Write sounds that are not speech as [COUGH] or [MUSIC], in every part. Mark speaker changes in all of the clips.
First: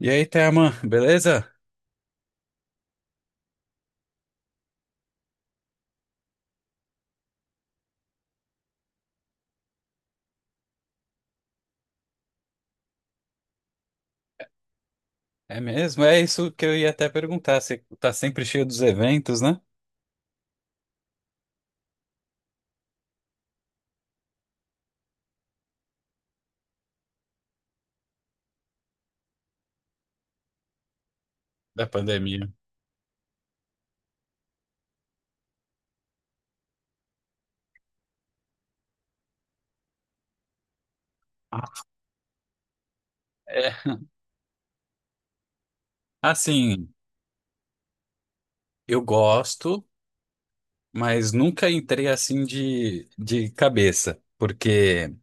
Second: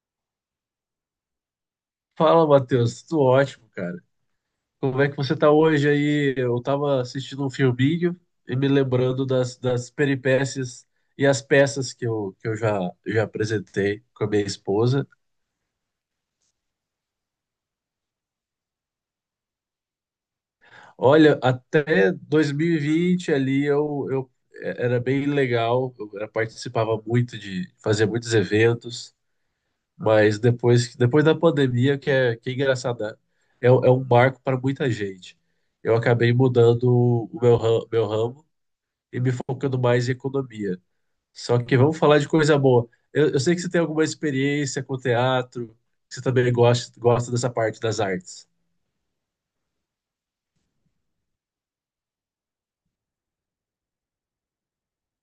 Speaker 1: E aí, Thelma, beleza?
Speaker 2: Fala, Matheus. Tudo ótimo, cara. Como é que você tá hoje aí? Eu tava assistindo um filminho e me lembrando das peripécias e as peças que eu já apresentei com a minha esposa.
Speaker 1: É mesmo? É isso que eu ia até perguntar. Você tá sempre cheio dos eventos, né?
Speaker 2: Olha, até 2020 ali era bem legal, participava muito de fazer muitos eventos, mas depois da
Speaker 1: Da
Speaker 2: pandemia, que é,
Speaker 1: pandemia.
Speaker 2: que é engraçado, né? É um marco para muita gente. Eu acabei mudando meu ramo e me focando mais em economia. Só que
Speaker 1: Ah.
Speaker 2: vamos falar de coisa boa. Eu sei que você tem
Speaker 1: É.
Speaker 2: alguma experiência com teatro, que você também
Speaker 1: Assim,
Speaker 2: gosta dessa parte das artes.
Speaker 1: eu gosto, mas nunca entrei assim de cabeça. Porque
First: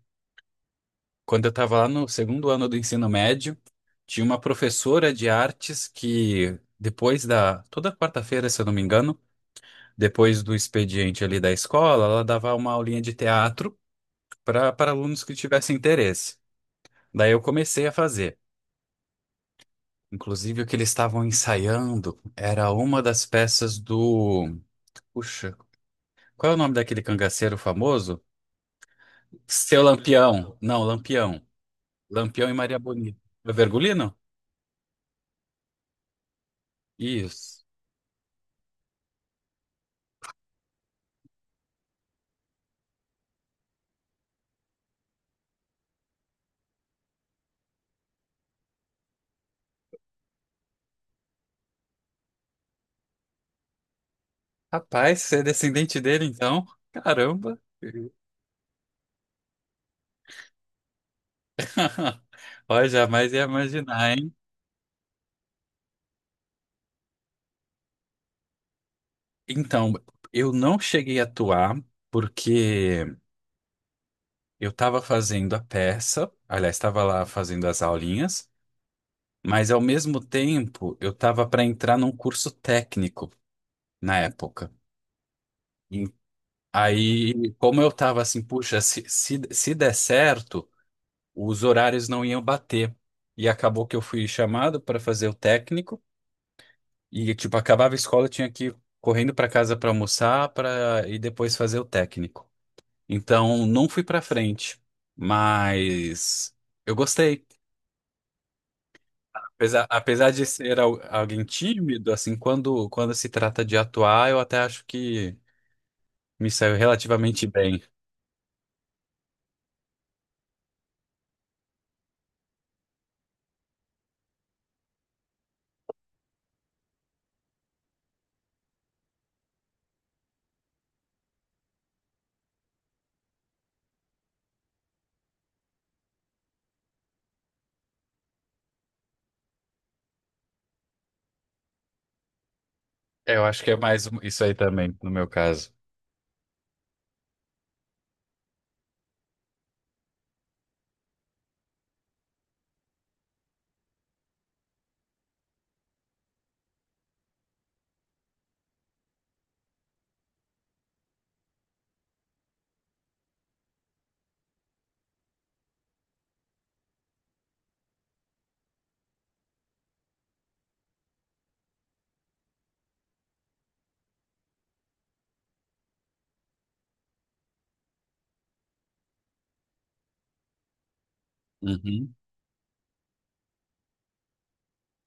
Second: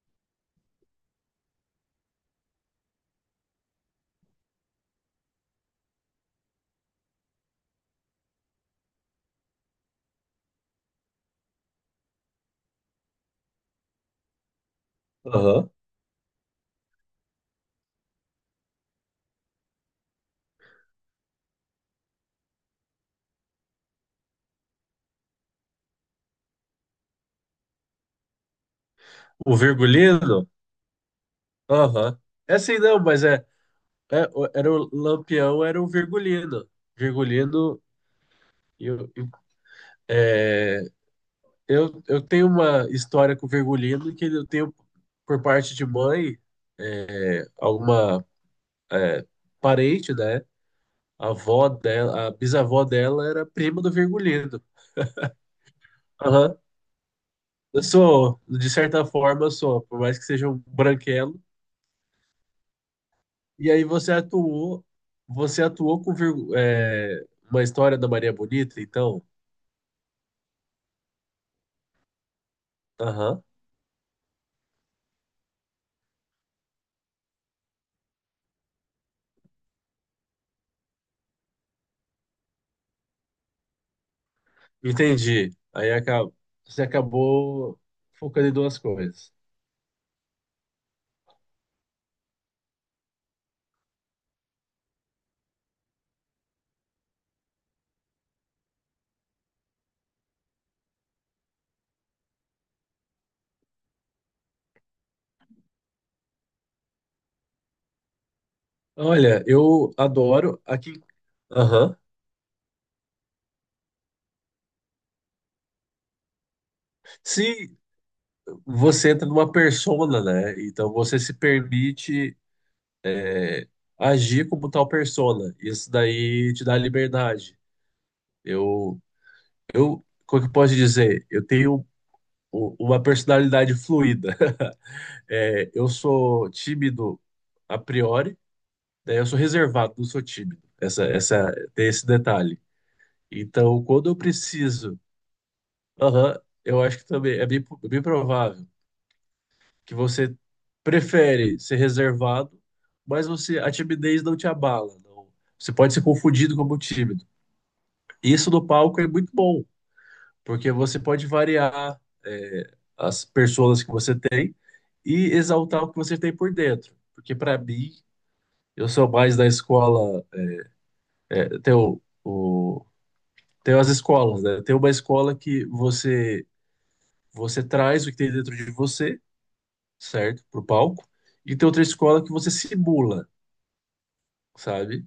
Speaker 1: quando eu tava lá no segundo ano do ensino médio, tinha uma professora de artes que depois da Toda quarta-feira, se eu não me engano, depois do expediente ali da escola, ela dava uma aulinha de teatro para alunos que
Speaker 2: Aham.
Speaker 1: tivessem interesse. Daí eu comecei a fazer. Inclusive, o que eles estavam ensaiando era uma das peças do. Puxa, qual é o nome daquele cangaceiro famoso?
Speaker 2: O
Speaker 1: Seu
Speaker 2: Virgulino?
Speaker 1: Lampião. Não, Lampião.
Speaker 2: Aham.
Speaker 1: Lampião e
Speaker 2: É assim
Speaker 1: Maria
Speaker 2: não,
Speaker 1: Bonita.
Speaker 2: mas
Speaker 1: É Vergulino?
Speaker 2: era o Lampião, era o Virgulino.
Speaker 1: Isso.
Speaker 2: Virgulino, eu, eu- é, eu tenho uma história com o Virgulino que eu tenho por parte de mãe, alguma é, parente, né? A avó dela, a bisavó dela era prima do Virgulino.
Speaker 1: Rapaz, você é descendente dele,
Speaker 2: Aham.
Speaker 1: então? Caramba!
Speaker 2: Eu sou, de certa forma, eu sou, por mais que seja um branquelo.
Speaker 1: [LAUGHS] Olha, jamais ia
Speaker 2: E aí
Speaker 1: imaginar, hein?
Speaker 2: você atuou com uma história da Maria Bonita, então?
Speaker 1: Então, eu não cheguei a atuar porque
Speaker 2: Aham.
Speaker 1: eu estava fazendo a peça, aliás, estava lá fazendo as aulinhas. Mas ao mesmo tempo, eu tava para entrar num curso técnico na época.
Speaker 2: Entendi. Aí
Speaker 1: E
Speaker 2: você
Speaker 1: aí,
Speaker 2: acabou
Speaker 1: como eu tava assim,
Speaker 2: focando em duas
Speaker 1: puxa, se,
Speaker 2: coisas.
Speaker 1: se, se der certo, os horários não iam bater. E acabou que eu fui chamado para fazer o técnico e tipo acabava a escola, eu tinha que ir correndo para casa para almoçar, para e depois fazer o técnico. Então, não fui para frente, mas eu gostei.
Speaker 2: Olha,
Speaker 1: Apesar,
Speaker 2: eu
Speaker 1: apesar de
Speaker 2: adoro
Speaker 1: ser
Speaker 2: aqui.
Speaker 1: alguém
Speaker 2: Aham.
Speaker 1: tímido, assim, quando se trata de atuar, eu até acho que me saiu relativamente
Speaker 2: Se
Speaker 1: bem.
Speaker 2: você entra numa persona, né? Então você se permite é, agir como tal persona. Isso daí te dá liberdade. Eu Eu, como é que eu posso dizer? Eu tenho uma personalidade fluida. [LAUGHS] É, eu sou tímido a priori, né? Eu sou reservado, não sou tímido. Essa, tem esse detalhe.
Speaker 1: Eu acho que é
Speaker 2: Então,
Speaker 1: mais
Speaker 2: quando eu
Speaker 1: isso aí também,
Speaker 2: preciso,
Speaker 1: no meu caso.
Speaker 2: aham, eu acho que também é bem provável que você prefere ser reservado, mas você, a timidez não te abala. Não. Você pode ser confundido como tímido. E isso no palco é muito bom, porque você pode variar, as pessoas que você tem e exaltar o que você tem por dentro. Porque para mim, eu sou mais da escola, é, tem o, o- tem as escolas, né? Tem uma escola que você traz o que tem dentro de você, certo? Pro palco. E tem outra
Speaker 1: Uhum.
Speaker 2: escola que você simula, sabe?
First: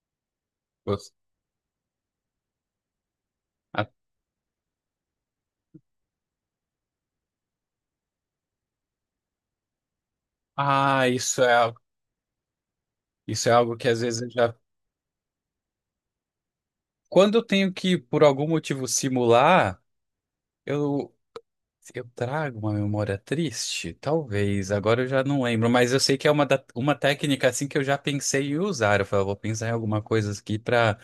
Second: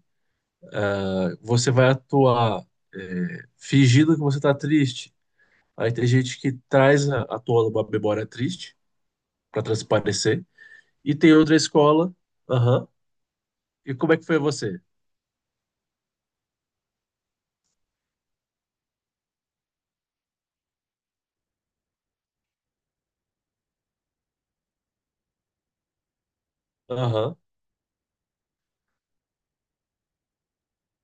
Speaker 1: Gost-
Speaker 2: Você vai atuar,
Speaker 1: a-
Speaker 2: fingindo que você tá triste. Aí tem gente que traz à tona uma memória triste para transparecer. E tem
Speaker 1: Isso é,
Speaker 2: outra escola. Aham.
Speaker 1: isso é algo que
Speaker 2: E
Speaker 1: às
Speaker 2: como é
Speaker 1: vezes
Speaker 2: que
Speaker 1: eu
Speaker 2: foi
Speaker 1: já.
Speaker 2: você?
Speaker 1: Quando eu tenho que, por algum motivo, simular, eu, eu trago uma memória triste? Talvez, agora eu já não lembro, mas eu sei que é uma, uma
Speaker 2: Aham,
Speaker 1: técnica assim que eu já pensei em usar. Eu falei, eu vou pensar em alguma coisa aqui para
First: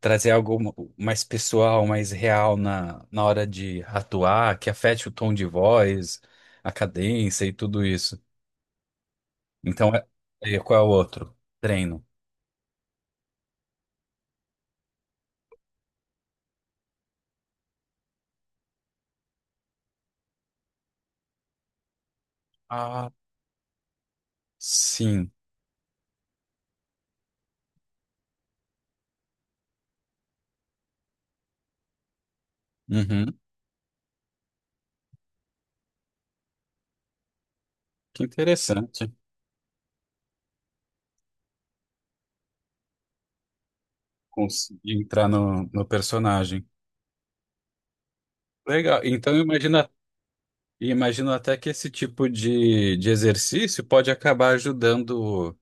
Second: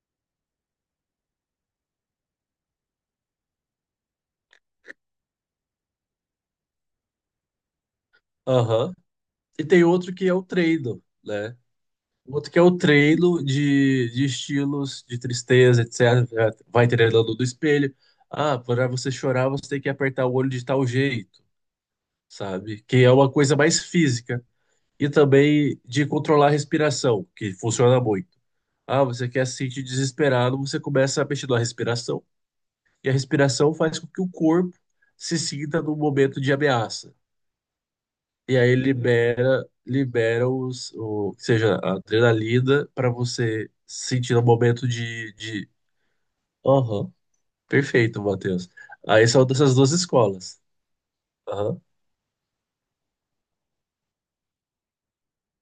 Speaker 1: trazer algo mais pessoal, mais real na hora de atuar, que afete o tom de voz, a cadência e tudo isso.
Speaker 2: aham. E tem
Speaker 1: Então,
Speaker 2: outro que é o
Speaker 1: qual é o
Speaker 2: treino,
Speaker 1: outro?
Speaker 2: né?
Speaker 1: Treino.
Speaker 2: O outro que é o treino de estilos, de tristeza, etc. Vai treinando do espelho. Ah, para você chorar, você tem que apertar o olho de tal jeito, sabe? Que é
Speaker 1: Ah,
Speaker 2: uma coisa mais física. E
Speaker 1: sim.
Speaker 2: também de controlar a respiração, que funciona muito. Ah, você quer se sentir desesperado, você começa a mexer na respiração. E a
Speaker 1: Uhum.
Speaker 2: respiração faz com que o corpo se sinta num momento de ameaça.
Speaker 1: Que
Speaker 2: E aí
Speaker 1: interessante.
Speaker 2: libera, seja, a adrenalina para você sentir no momento
Speaker 1: Conseguir entrar
Speaker 2: de,
Speaker 1: no,
Speaker 2: de...
Speaker 1: no personagem.
Speaker 2: Aham, perfeito, Matheus.
Speaker 1: Legal.
Speaker 2: Aí
Speaker 1: Então,
Speaker 2: são dessas duas escolas.
Speaker 1: imagino até que
Speaker 2: Aham,
Speaker 1: esse tipo de exercício pode acabar ajudando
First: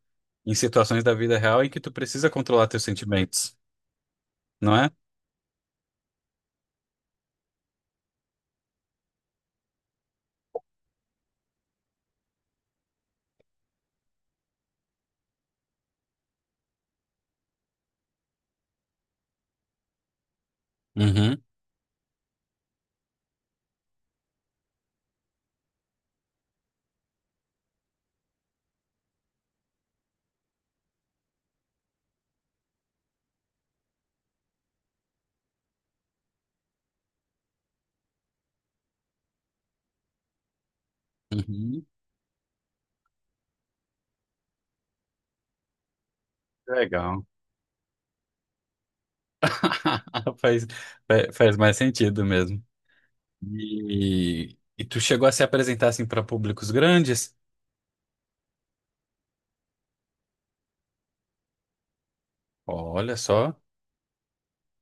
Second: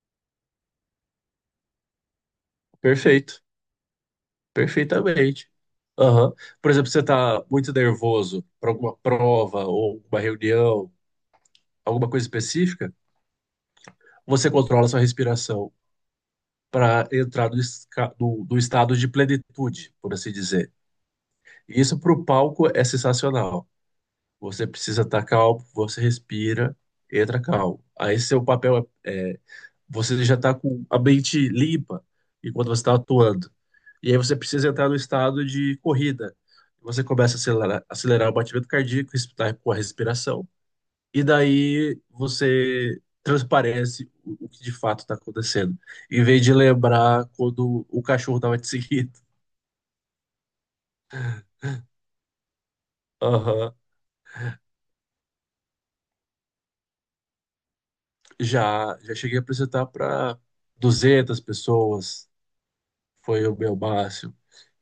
Speaker 1: em situações da vida real em que tu precisa controlar teus
Speaker 2: perfeito,
Speaker 1: sentimentos, não é?
Speaker 2: perfeitamente. Aham. Por exemplo, você está muito nervoso para alguma prova ou uma reunião, alguma coisa específica, você controla sua respiração para entrar do estado de plenitude, por assim dizer.
Speaker 1: Uhum.
Speaker 2: E isso para o palco é sensacional. Você precisa estar calmo, você respira, entra calmo. Aí seu papel é você já está com a mente limpa enquanto você está atuando. E aí você precisa entrar no estado de corrida. Você começa a acelerar, acelerar o batimento cardíaco, respirar com a respiração, e
Speaker 1: Uhum.
Speaker 2: daí você transparece o que de fato está acontecendo, em vez de
Speaker 1: Legal.
Speaker 2: lembrar quando o cachorro estava te seguindo.
Speaker 1: [LAUGHS] Faz, faz mais sentido mesmo.
Speaker 2: Aham.
Speaker 1: E tu chegou a se apresentar assim para públicos grandes?
Speaker 2: Já, cheguei a apresentar para 200 pessoas,
Speaker 1: Olha
Speaker 2: foi o
Speaker 1: só.
Speaker 2: meu máximo.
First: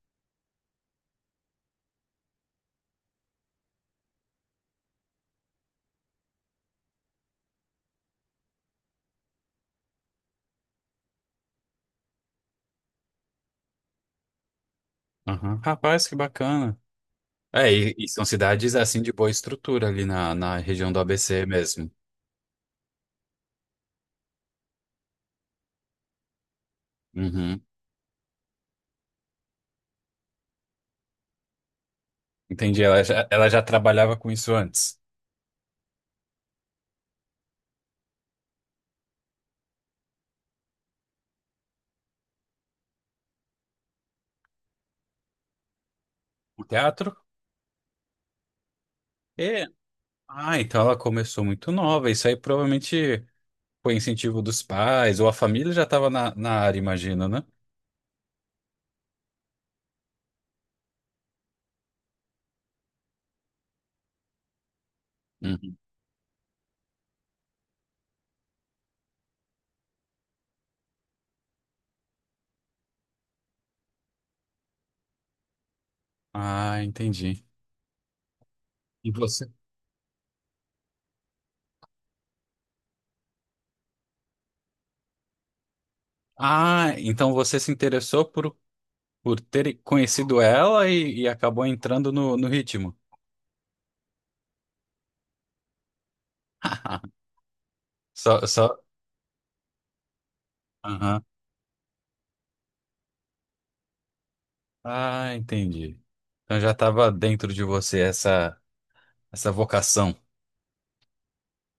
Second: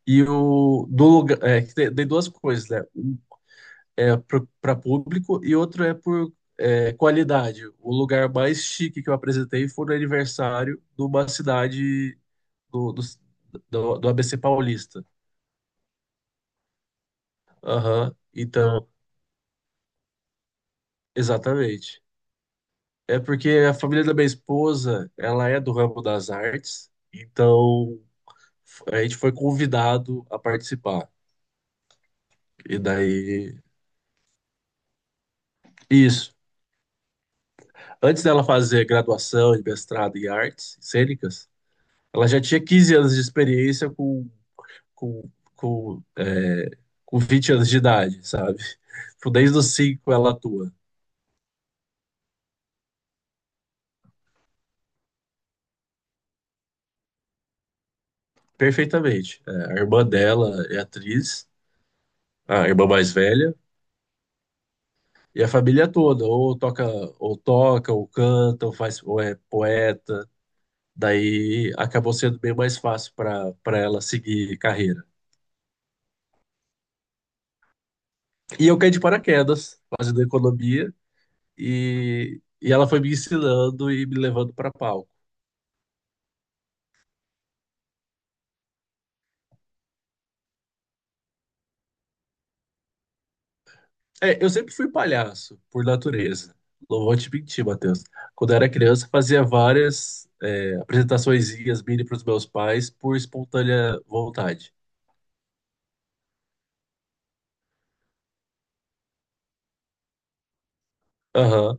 Speaker 2: E o do lugar, que tem duas coisas, né? Um é para público e outro é por qualidade. O lugar mais chique que eu apresentei foi no aniversário de uma cidade do, do, do ABC Paulista.
Speaker 1: Aham. Rapaz, que bacana. É, e
Speaker 2: Aham,
Speaker 1: são cidades
Speaker 2: então,
Speaker 1: assim de boa estrutura ali na região do ABC mesmo.
Speaker 2: exatamente. É porque a família da minha esposa, ela é do ramo das artes,
Speaker 1: Uhum.
Speaker 2: então a gente foi convidado a participar. E
Speaker 1: Entendi, ela já, ela
Speaker 2: daí,
Speaker 1: já trabalhava com isso antes.
Speaker 2: isso. Antes dela fazer graduação e mestrado em artes cênicas, ela já tinha 15 anos de experiência com, com,
Speaker 1: O
Speaker 2: é,
Speaker 1: teatro?
Speaker 2: com 20 anos de idade, sabe? Tipo, desde
Speaker 1: É.
Speaker 2: os 5 ela
Speaker 1: Ah,
Speaker 2: atua
Speaker 1: então ela começou muito nova. Isso aí provavelmente foi incentivo dos pais, ou a família já estava na área, imagina, né?
Speaker 2: perfeitamente. É, a irmã dela é atriz, a irmã mais velha, e a
Speaker 1: Uhum.
Speaker 2: família toda, ou toca, ou canta, ou faz, ou é poeta. Daí acabou sendo bem mais fácil para ela seguir carreira.
Speaker 1: Ah, entendi.
Speaker 2: E eu caí de
Speaker 1: E você?
Speaker 2: paraquedas, fazendo economia, e ela foi me ensinando e me levando para palco.
Speaker 1: Ah, então você se interessou por ter conhecido ela e acabou entrando no ritmo.
Speaker 2: É, eu sempre fui palhaço, por natureza. Não vou
Speaker 1: [LAUGHS]
Speaker 2: te mentir, Matheus.
Speaker 1: Só,
Speaker 2: Quando eu era
Speaker 1: só.
Speaker 2: criança, fazia várias
Speaker 1: Aham.
Speaker 2: apresentaçõezinhas mini para os meus pais por espontânea vontade.
Speaker 1: Ah, entendi. Então já estava dentro de você essa vocação.
Speaker 2: Aham.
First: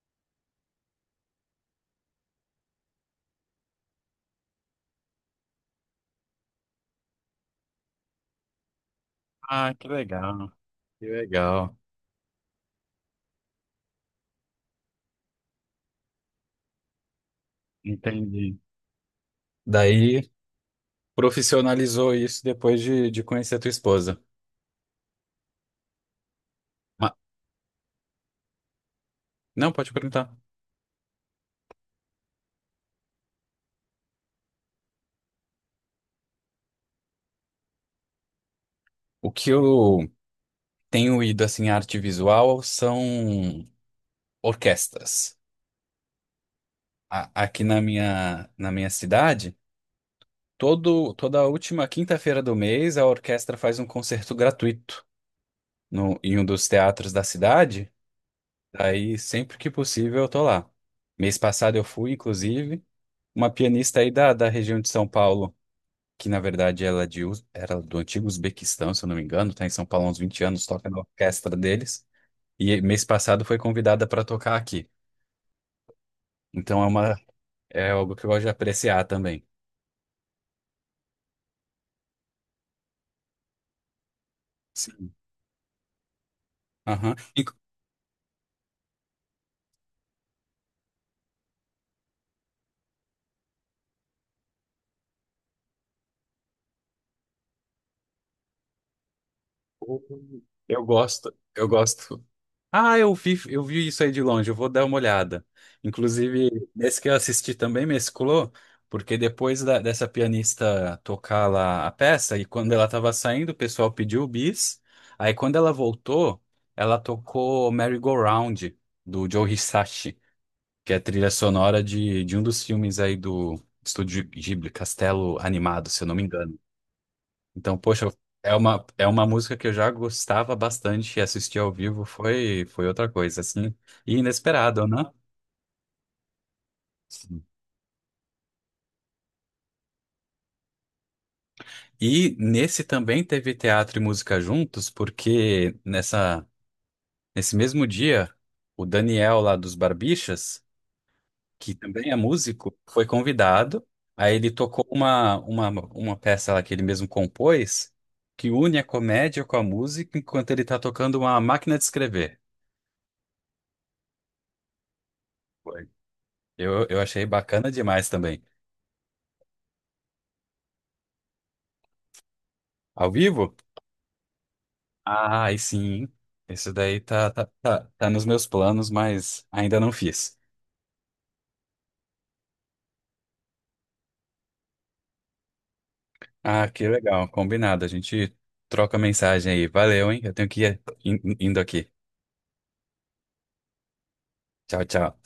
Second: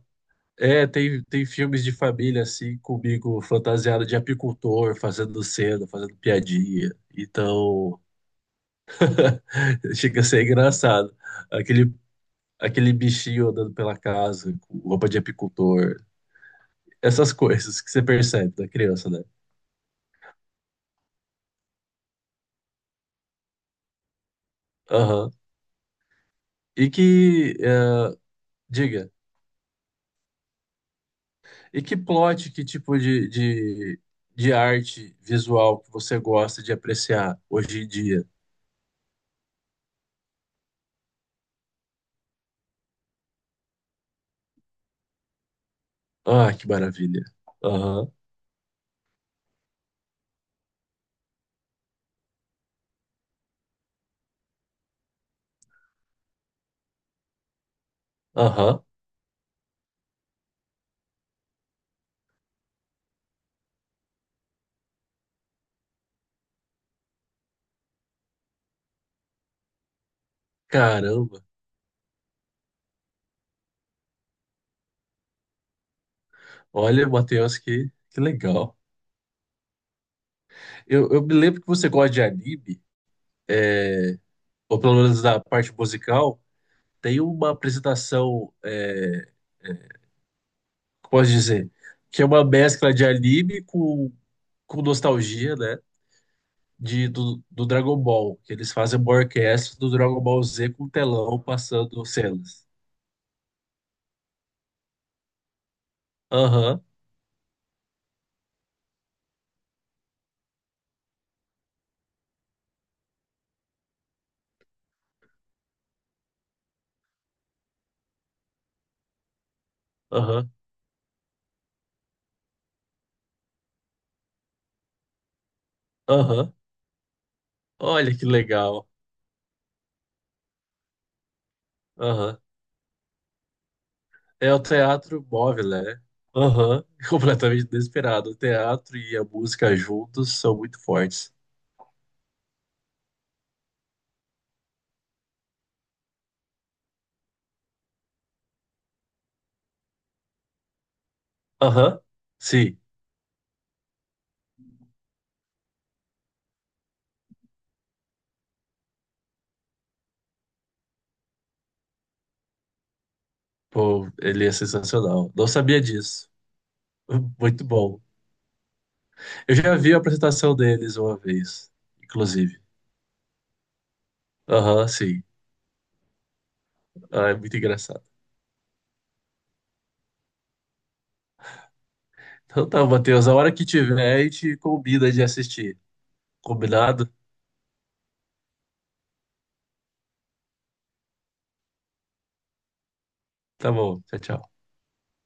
Speaker 2: É, tem filmes de família assim, comigo fantasiado de apicultor, fazendo cena, fazendo piadinha. Então,
Speaker 1: Ah, que
Speaker 2: [LAUGHS] chega a ser
Speaker 1: legal. Que
Speaker 2: engraçado.
Speaker 1: legal.
Speaker 2: Aquele, aquele bichinho andando pela casa com roupa de apicultor. Essas coisas que você
Speaker 1: Entendi.
Speaker 2: percebe da criança, né?
Speaker 1: Daí profissionalizou isso depois de conhecer a tua esposa.
Speaker 2: Aham. E
Speaker 1: Ma-
Speaker 2: que, diga.
Speaker 1: não, pode perguntar.
Speaker 2: E que plot, que tipo de arte visual que você gosta de apreciar hoje em dia?
Speaker 1: O que eu tenho ido assim, em arte visual são orquestras.
Speaker 2: Ah, que maravilha.
Speaker 1: Aqui na
Speaker 2: Aham,
Speaker 1: minha, na minha cidade. Toda a última quinta-feira do mês, a orquestra faz um concerto gratuito no, em um dos teatros da cidade.
Speaker 2: aham.
Speaker 1: Daí, sempre que possível, eu tô lá. Mês passado eu fui, inclusive, uma pianista aí da região de São Paulo, que na verdade ela é de, era do antigo Uzbequistão, se eu não me engano, tá em São Paulo há uns 20 anos, toca na
Speaker 2: Caramba.
Speaker 1: orquestra deles. E mês passado foi convidada para tocar aqui. Então é
Speaker 2: Olha,
Speaker 1: uma,
Speaker 2: Matheus,
Speaker 1: é
Speaker 2: que,
Speaker 1: algo
Speaker 2: que
Speaker 1: que eu gosto de
Speaker 2: legal.
Speaker 1: apreciar também.
Speaker 2: Eu me lembro que você gosta de anime, ou pelo
Speaker 1: Sim.
Speaker 2: menos da parte musical.
Speaker 1: Aham.
Speaker 2: Tem
Speaker 1: E-
Speaker 2: uma apresentação, como posso dizer, que é uma mescla de anime com nostalgia, né? Do Dragon Ball, que eles fazem uma orquestra do Dragon Ball Z com um telão
Speaker 1: Eu
Speaker 2: passando
Speaker 1: gosto.
Speaker 2: cenas.
Speaker 1: Ah, eu vi isso aí de longe, eu vou dar uma olhada. Inclusive,
Speaker 2: Aham,
Speaker 1: nesse que eu assisti também mesclou, porque depois dessa pianista tocar lá a peça, e quando ela estava saindo, o pessoal pediu o bis. Aí quando ela voltou, ela tocou Merry Go Round, do Joe Hisashi,
Speaker 2: aham,
Speaker 1: que é a trilha sonora de um dos filmes aí do Estúdio Ghibli, Castelo Animado, se eu não me
Speaker 2: aham.
Speaker 1: engano. Então, poxa,
Speaker 2: Olha que legal.
Speaker 1: é uma música que eu já gostava bastante e assistir ao vivo
Speaker 2: Aham.
Speaker 1: foi, foi outra coisa, assim, e
Speaker 2: É o
Speaker 1: inesperado, né?
Speaker 2: teatro móvel, né? Aham. [LAUGHS]
Speaker 1: Sim.
Speaker 2: Completamente desesperado. O teatro e a música juntos são muito fortes.
Speaker 1: E nesse também teve teatro e música juntos, porque nessa, nesse mesmo dia, o Daniel lá dos Barbixas, que
Speaker 2: Aham,
Speaker 1: também é músico,
Speaker 2: sim,
Speaker 1: foi convidado. Aí ele tocou uma peça lá que ele mesmo compôs, que une a comédia com a música, enquanto ele está tocando uma máquina de escrever.
Speaker 2: pô, ele é sensacional. Não sabia
Speaker 1: Foi.
Speaker 2: disso.
Speaker 1: Eu achei
Speaker 2: [LAUGHS] Muito
Speaker 1: bacana
Speaker 2: bom.
Speaker 1: demais também.
Speaker 2: Eu já vi a apresentação deles uma vez, inclusive.
Speaker 1: Ao vivo?
Speaker 2: Aham, sim.
Speaker 1: Ah, aí sim. Isso daí
Speaker 2: Ah, é muito engraçado.
Speaker 1: tá nos meus planos, mas ainda não fiz.
Speaker 2: Então tá, Matheus, a hora que tiver, a gente combina de assistir.
Speaker 1: Ah, que
Speaker 2: Combinado?
Speaker 1: legal. Combinado. A gente troca mensagem aí. Valeu, hein? Eu tenho que ir indo aqui.
Speaker 2: Tá bom, tchau, tchau.
Speaker 1: Tchau, tchau.